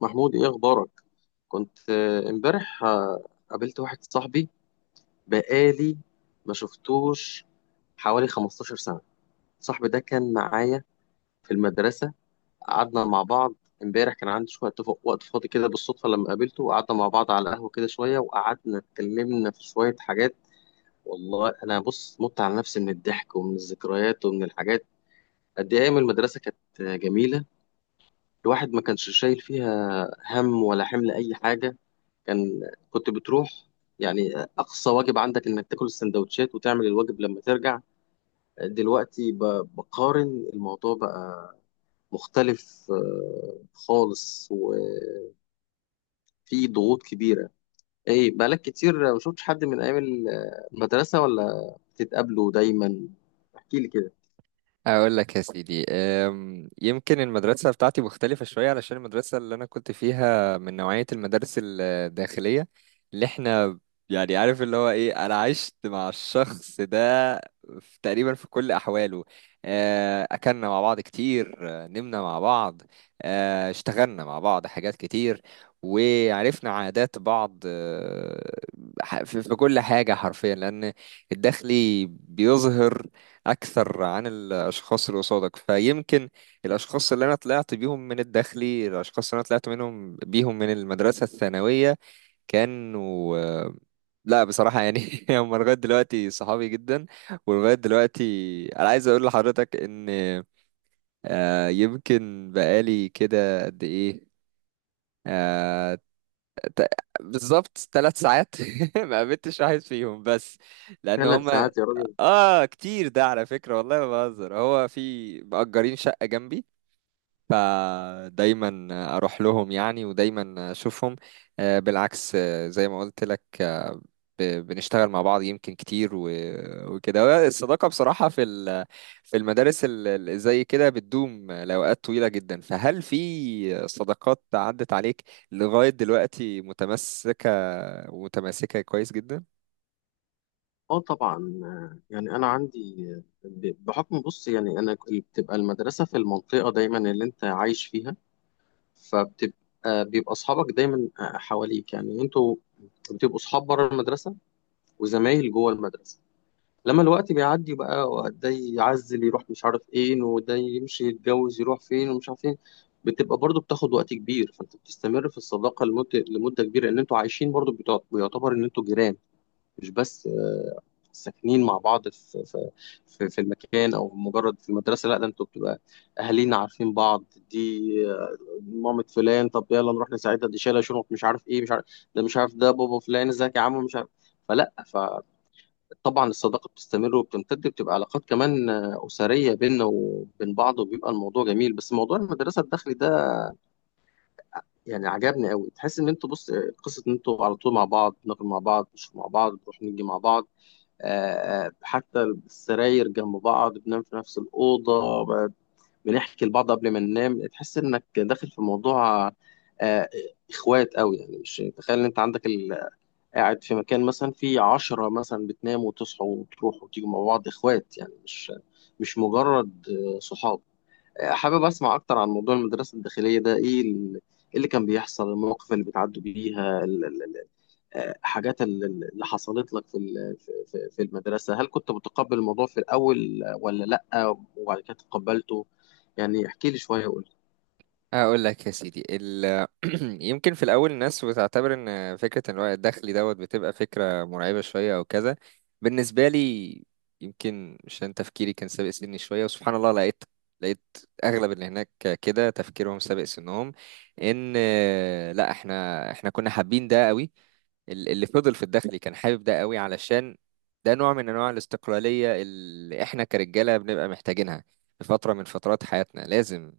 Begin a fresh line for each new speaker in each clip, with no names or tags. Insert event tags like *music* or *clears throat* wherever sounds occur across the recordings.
محمود، ايه اخبارك؟ كنت امبارح، قابلت واحد صاحبي بقالي ما شفتوش حوالي 15 سنة. صاحبي ده كان معايا في المدرسة. قعدنا مع بعض. امبارح كان عندي شوية وقت فاضي كده، بالصدفة لما قابلته وقعدنا مع بعض على القهوة كده شوية، وقعدنا اتكلمنا في شوية حاجات. والله انا بص مت على نفسي من الضحك ومن الذكريات ومن الحاجات. قد ايه ايام المدرسة كانت جميلة! الواحد ما كانش شايل فيها هم ولا حمل أي حاجة. كان كنت بتروح، يعني أقصى واجب عندك إنك تاكل السندوتشات وتعمل الواجب لما ترجع. دلوقتي بقارن الموضوع بقى مختلف خالص، وفي ضغوط كبيرة. إيه، بقالك كتير ما شفتش حد من أيام المدرسة، ولا بتتقابلوا دايما؟ احكي لي كده.
اقول لك يا سيدي يمكن المدرسه بتاعتي مختلفه شويه علشان المدرسه اللي انا كنت فيها من نوعيه المدارس الداخليه اللي احنا يعني عارف اللي هو ايه انا عشت مع الشخص ده تقريبا في كل احواله. اكلنا مع بعض كتير. نمنا مع بعض. اشتغلنا مع بعض حاجات كتير وعرفنا عادات بعض. أه، ح- في في كل حاجه حرفيا، لان الداخلي بيظهر اكثر عن الاشخاص اللي قصادك، فيمكن الاشخاص اللي انا طلعت بيهم من الداخلي، الاشخاص اللي انا طلعت منهم بيهم من المدرسه الثانويه كانوا لا بصراحه يعني *laughs* هم لغايه دلوقتي صحابي جدا ولغايه دلوقتي انا عايز اقول لحضرتك ان يمكن بقالي كده قد ايه، آه، ت- بالظبط 3 ساعات *laughs* ما قابلتش واحد فيهم، بس لان
ثلاث
هم
ساعات يا راجل!
اه كتير ده على فكرة، والله ما بهزر، هو في مأجرين شقة جنبي، فدايما اروح لهم يعني ودايما اشوفهم. بالعكس، زي ما قلت لك، بنشتغل مع بعض يمكن كتير وكده. هو الصداقة بصراحة في في المدارس زي كده بتدوم لأوقات طويلة جدا، فهل في صداقات عدت عليك لغاية دلوقتي متمسكة ومتماسكة كويس جدا؟
اه طبعا، يعني انا عندي، بحكم، بص يعني انا بتبقى المدرسه في المنطقه دايما اللي انت عايش فيها، فبتبقى بيبقى اصحابك دايما حواليك. يعني انتوا بتبقوا اصحاب بره المدرسه وزمايل جوه المدرسه. لما الوقت بيعدي بقى، ده يعزل يروح مش عارف ايه، وده يمشي يتجوز يروح فين ومش عارف فين، بتبقى برضو بتاخد وقت كبير، فانت بتستمر في الصداقه لمده كبيره. ان انتوا عايشين برضو، بيعتبر ان انتوا جيران، مش بس ساكنين مع بعض في المكان او مجرد في المدرسه، لا ده انتوا بتبقى اهالينا عارفين بعض. دي، آه، مامة فلان، طب يلا نروح نساعدها، دي شايله شنط مش عارف ايه مش عارف، ده مش عارف ده بابا فلان، ازيك يا عم، مش عارف. فطبعا الصداقه بتستمر وبتمتد، بتبقى علاقات كمان اسريه بيننا وبين بعض، وبيبقى الموضوع جميل. بس موضوع المدرسه الداخلي ده يعني عجبني قوي. تحس ان انتوا، بص، قصه ان انتوا على طول مع بعض، بناكل مع بعض، بنشرب مع بعض، بنروح نيجي مع بعض، حتى السراير جنب بعض، بننام في نفس الأوضة، بنحكي لبعض قبل ما ننام. تحس إنك داخل في موضوع، آه، إخوات أوي يعني، مش تخيل إن أنت عندك قاعد في مكان مثلا في 10 مثلا بتناموا وتصحوا وتروحوا وتيجوا مع بعض، إخوات يعني، مش مجرد صحاب. حابب أسمع أكتر عن موضوع المدرسة الداخلية ده. إيه إيه اللي كان بيحصل، المواقف اللي بتعدوا بيها، حاجات اللي حصلت لك في في المدرسة؟ هل كنت متقبل الموضوع في الأول، ولا لأ وبعد كده تقبلته؟ يعني احكي لي شوية وقول لي.
اقول لك يا سيدي *clears throat* يمكن في الاول الناس بتعتبر ان فكره الوقت الدخلي دوت بتبقى فكره مرعبه شويه او كذا. بالنسبه لي يمكن عشان تفكيري كان سابق سني شويه، وسبحان الله لقيت لقيت اغلب اللي هناك كده تفكيرهم سابق سنهم. ان لا، احنا كنا حابين ده قوي. اللي فضل في الدخلي كان حابب ده قوي، علشان ده نوع من انواع الاستقلاليه اللي احنا كرجاله بنبقى محتاجينها في فتره من فترات حياتنا. لازم،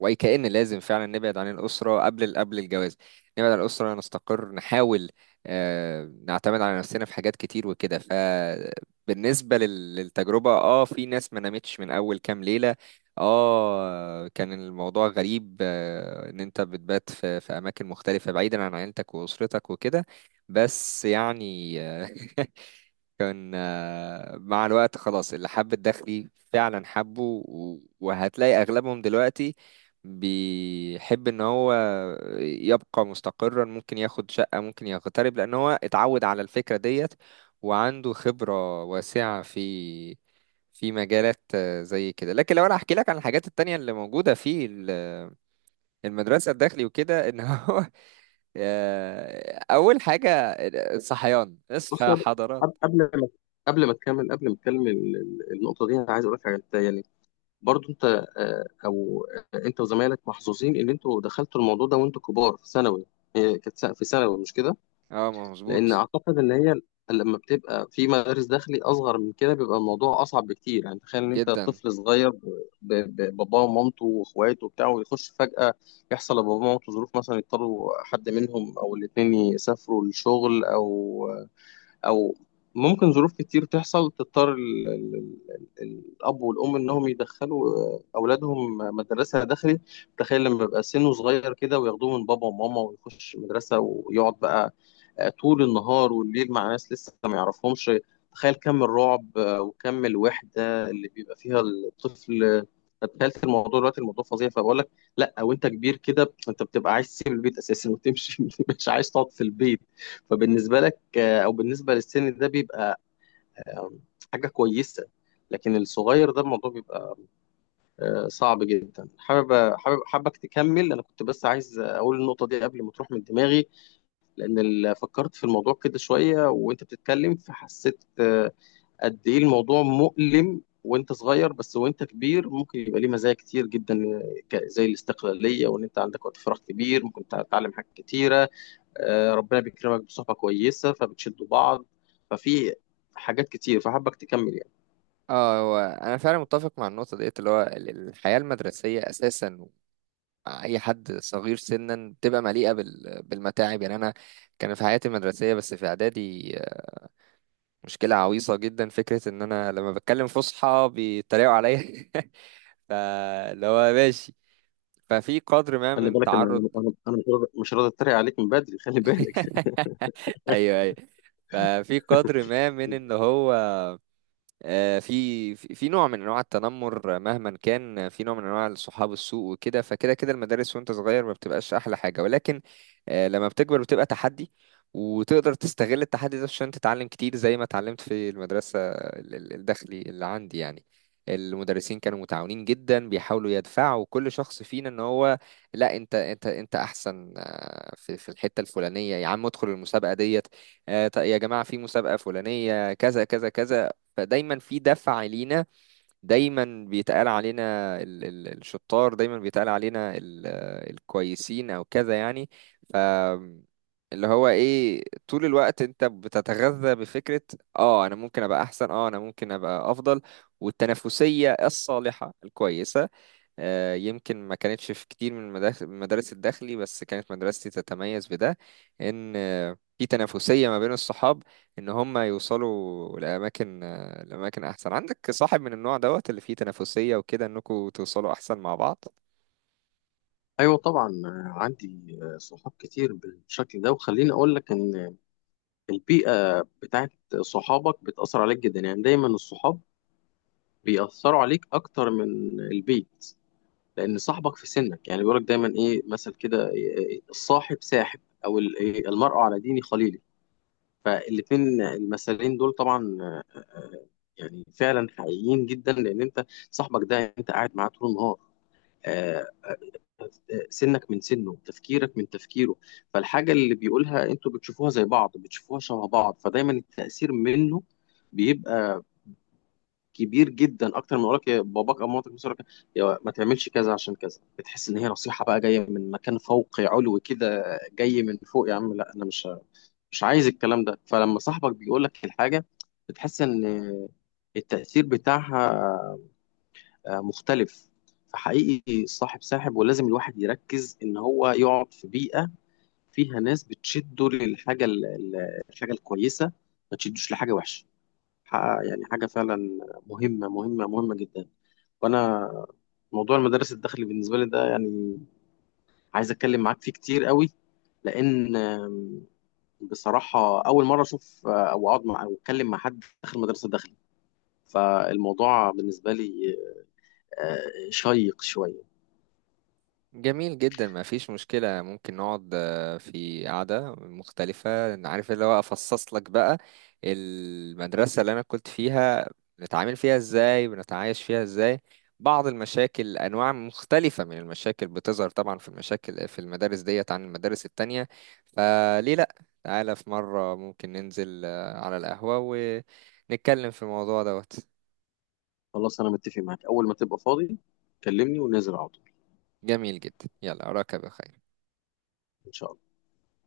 وكأن لازم فعلا نبعد عن الأسرة قبل الجواز. نبعد عن الأسرة، نستقر، نحاول نعتمد على نفسنا في حاجات كتير وكده. فبالنسبة للتجربة، اه في ناس ما نامتش من أول كام ليلة. اه كان الموضوع غريب، ان انت بتبات في اماكن مختلفة بعيدا عن عيلتك واسرتك وكده. بس يعني *laughs* كان مع الوقت خلاص اللي حب الداخلي فعلا حبه، وهتلاقي أغلبهم دلوقتي بيحب إن هو يبقى مستقرا، ممكن ياخد شقة، ممكن يغترب، لأن هو اتعود على الفكرة ديت وعنده خبرة واسعة في في مجالات زي كده. لكن لو انا احكي لك عن الحاجات التانية اللي موجودة في المدرسة الداخلي وكده، ان هو *laughs* اول حاجة الصحيان،
بص،
اصحى يا
قبل
حضرات.
قبل ما، قبل ما تكمل النقطة دي، أنا عايز أقول لك حاجة. أنت يعني برضو أنت آه، أو آه، أنت وزمايلك محظوظين إن أنتوا دخلتوا الموضوع ده وأنتوا كبار في ثانوي. هي كانت في ثانوي مش كده؟
اه، ما
لان
مظبوط
اعتقد ان هي لما بتبقى في مدارس داخلي اصغر من كده بيبقى الموضوع اصعب بكتير. يعني تخيل ان انت
جدا.
طفل صغير، بباباه ومامته واخواته وبتاع، ويخش فجأة، يحصل لباباه ومامته ظروف مثلا، يضطروا حد منهم او الاتنين يسافروا للشغل او ممكن ظروف كتير تحصل تضطر الاب والام انهم يدخلوا اولادهم مدرسه داخلي. تخيل لما يبقى سنه صغير كده وياخدوه من بابا وماما ويخش مدرسه ويقعد بقى طول النهار والليل مع ناس لسه ما يعرفهمش. تخيل كم الرعب وكم الوحدة اللي بيبقى فيها الطفل. تخيلت الموضوع دلوقتي؟ الموضوع فظيع. فبقول لك، لا، وانت كبير كده انت بتبقى عايز تسيب البيت اساسا وتمشي *laughs* مش عايز تقعد في البيت. فبالنسبة لك، او بالنسبة للسن ده، بيبقى آه، حاجة كويسة. لكن الصغير ده الموضوع بيبقى صعب جدا. حابب حابب حابك تكمل، انا كنت بس عايز اقول النقطة دي قبل ما تروح من دماغي، لان فكرت في الموضوع كده شويه وانت بتتكلم، فحسيت قد ايه الموضوع مؤلم وانت صغير، بس وانت كبير ممكن يبقى ليه مزايا كتير جدا، زي الاستقلاليه، وان انت عندك وقت فراغ كبير ممكن تتعلم حاجات كتيره، ربنا بيكرمك بصحبه كويسه فبتشدوا بعض. ففي حاجات كتير، فحابك تكمل يعني.
اه هو انا فعلا متفق مع النقطه ديت، اللي هو الحياه المدرسيه اساسا مع اي حد صغير سنا بتبقى مليئه بالمتاعب. يعني انا كان في حياتي المدرسيه، بس في اعدادي، مشكله عويصه جدا، فكره ان انا لما بتكلم فصحى بيتريقوا عليا *laughs* فاللي هو ماشي. ففي قدر ما
خلي
من
بالك، انا
تعرض
انا أنا- أنا مش راضي اتريق عليك من بدري، خلي بالك.
*laughs* ايوه ايوه. ففي قدر ما من ان
*laughs*
هو في نوع من انواع التنمر، مهما كان، في نوع من انواع صحاب السوء وكده. فكده كده المدارس وانت صغير ما بتبقاش احلى حاجه، ولكن لما بتكبر بتبقى تحدي، وتقدر تستغل التحدي ده عشان تتعلم كتير، زي ما اتعلمت في المدرسه الداخلي اللي عندي. يعني المدرسين كانوا متعاونين جدا، بيحاولوا يدفعوا كل شخص فينا ان هو لا، انت احسن في في الحته الفلانيه، يا عم ادخل المسابقه ديت. طيب يا جماعه في مسابقه فلانيه كذا كذا كذا. فدايما في دفعة لينا، دايما بيتقال علينا ال ال الشطار، دايما بيتقال علينا ال الكويسين او كذا يعني. ف اللي هو ايه، طول الوقت انت بتتغذى بفكرة اه انا ممكن ابقى احسن، اه انا ممكن ابقى افضل. والتنافسية الصالحة الكويسة، يمكن ما كانتش في كتير من المدارس الداخلي، بس كانت مدرستي تتميز بده. ان في تنافسية ما بين الصحاب، ان هم يوصلوا لأماكن لأماكن احسن. عندك صاحب من النوع دوت اللي فيه تنافسية وكده انكم توصلوا احسن مع بعض.
ايوه طبعا، عندي صحاب كتير بالشكل ده. وخليني اقول لك ان البيئة بتاعت صحابك بتأثر عليك جدا. يعني دايما الصحاب بيأثروا عليك أكتر من البيت، لأن صاحبك في سنك يعني، بيقولك دايما إيه مثل كده، إيه، الصاحب ساحب، أو إيه، المرء على دين خليله. فالاتنين المثلين دول طبعا، يعني فعلا حقيقيين جدا، لأن أنت صاحبك ده أنت قاعد معاه طول النهار، آه، سنك من سنه، تفكيرك من تفكيره، فالحاجة اللي بيقولها أنتوا بتشوفوها زي بعض، بتشوفوها شبه بعض. فدايما التأثير منه بيبقى كبير جدا، اكتر من يقولك يا باباك او مامتك، بس يقولك يا ما تعملش كذا عشان كذا، بتحس ان هي نصيحه بقى جايه من مكان فوقي علوي كده، جاي من فوق يا عم، لا انا مش عايز الكلام ده. فلما صاحبك بيقول لك الحاجه، بتحس ان التاثير بتاعها مختلف. فحقيقي الصاحب ساحب، ولازم الواحد يركز ان هو يقعد في بيئه فيها ناس بتشده للحاجه الحاجه الكويسه، ما تشدوش لحاجه وحشه. ح- يعني حاجه فعلا مهمه مهمه مهمه جدا. وانا موضوع المدارس الداخلي بالنسبه لي ده يعني عايز اتكلم معاك فيه كتير قوي، لان بصراحه اول مره اشوف، او اقعد مع، او اتكلم مع حد داخل مدرسه الداخلي، فالموضوع بالنسبه لي شيق شويه.
جميل جدا، ما فيش مشكلة، ممكن نقعد في قعدة مختلفة، أنا عارف اللي هو أفصص لك بقى المدرسة اللي أنا كنت فيها، بنتعامل فيها إزاي، بنتعايش فيها إزاي، بعض المشاكل، أنواع مختلفة من المشاكل بتظهر طبعا في المشاكل في المدارس ديت عن المدارس التانية. فليه لأ، تعالى في مرة ممكن ننزل على القهوة ونتكلم في الموضوع دوت.
خلاص انا متفق معاك، اول ما تبقى فاضي كلمني وننزل على طول.
جميل جدا، يلا أراك بخير.
ان شاء الله.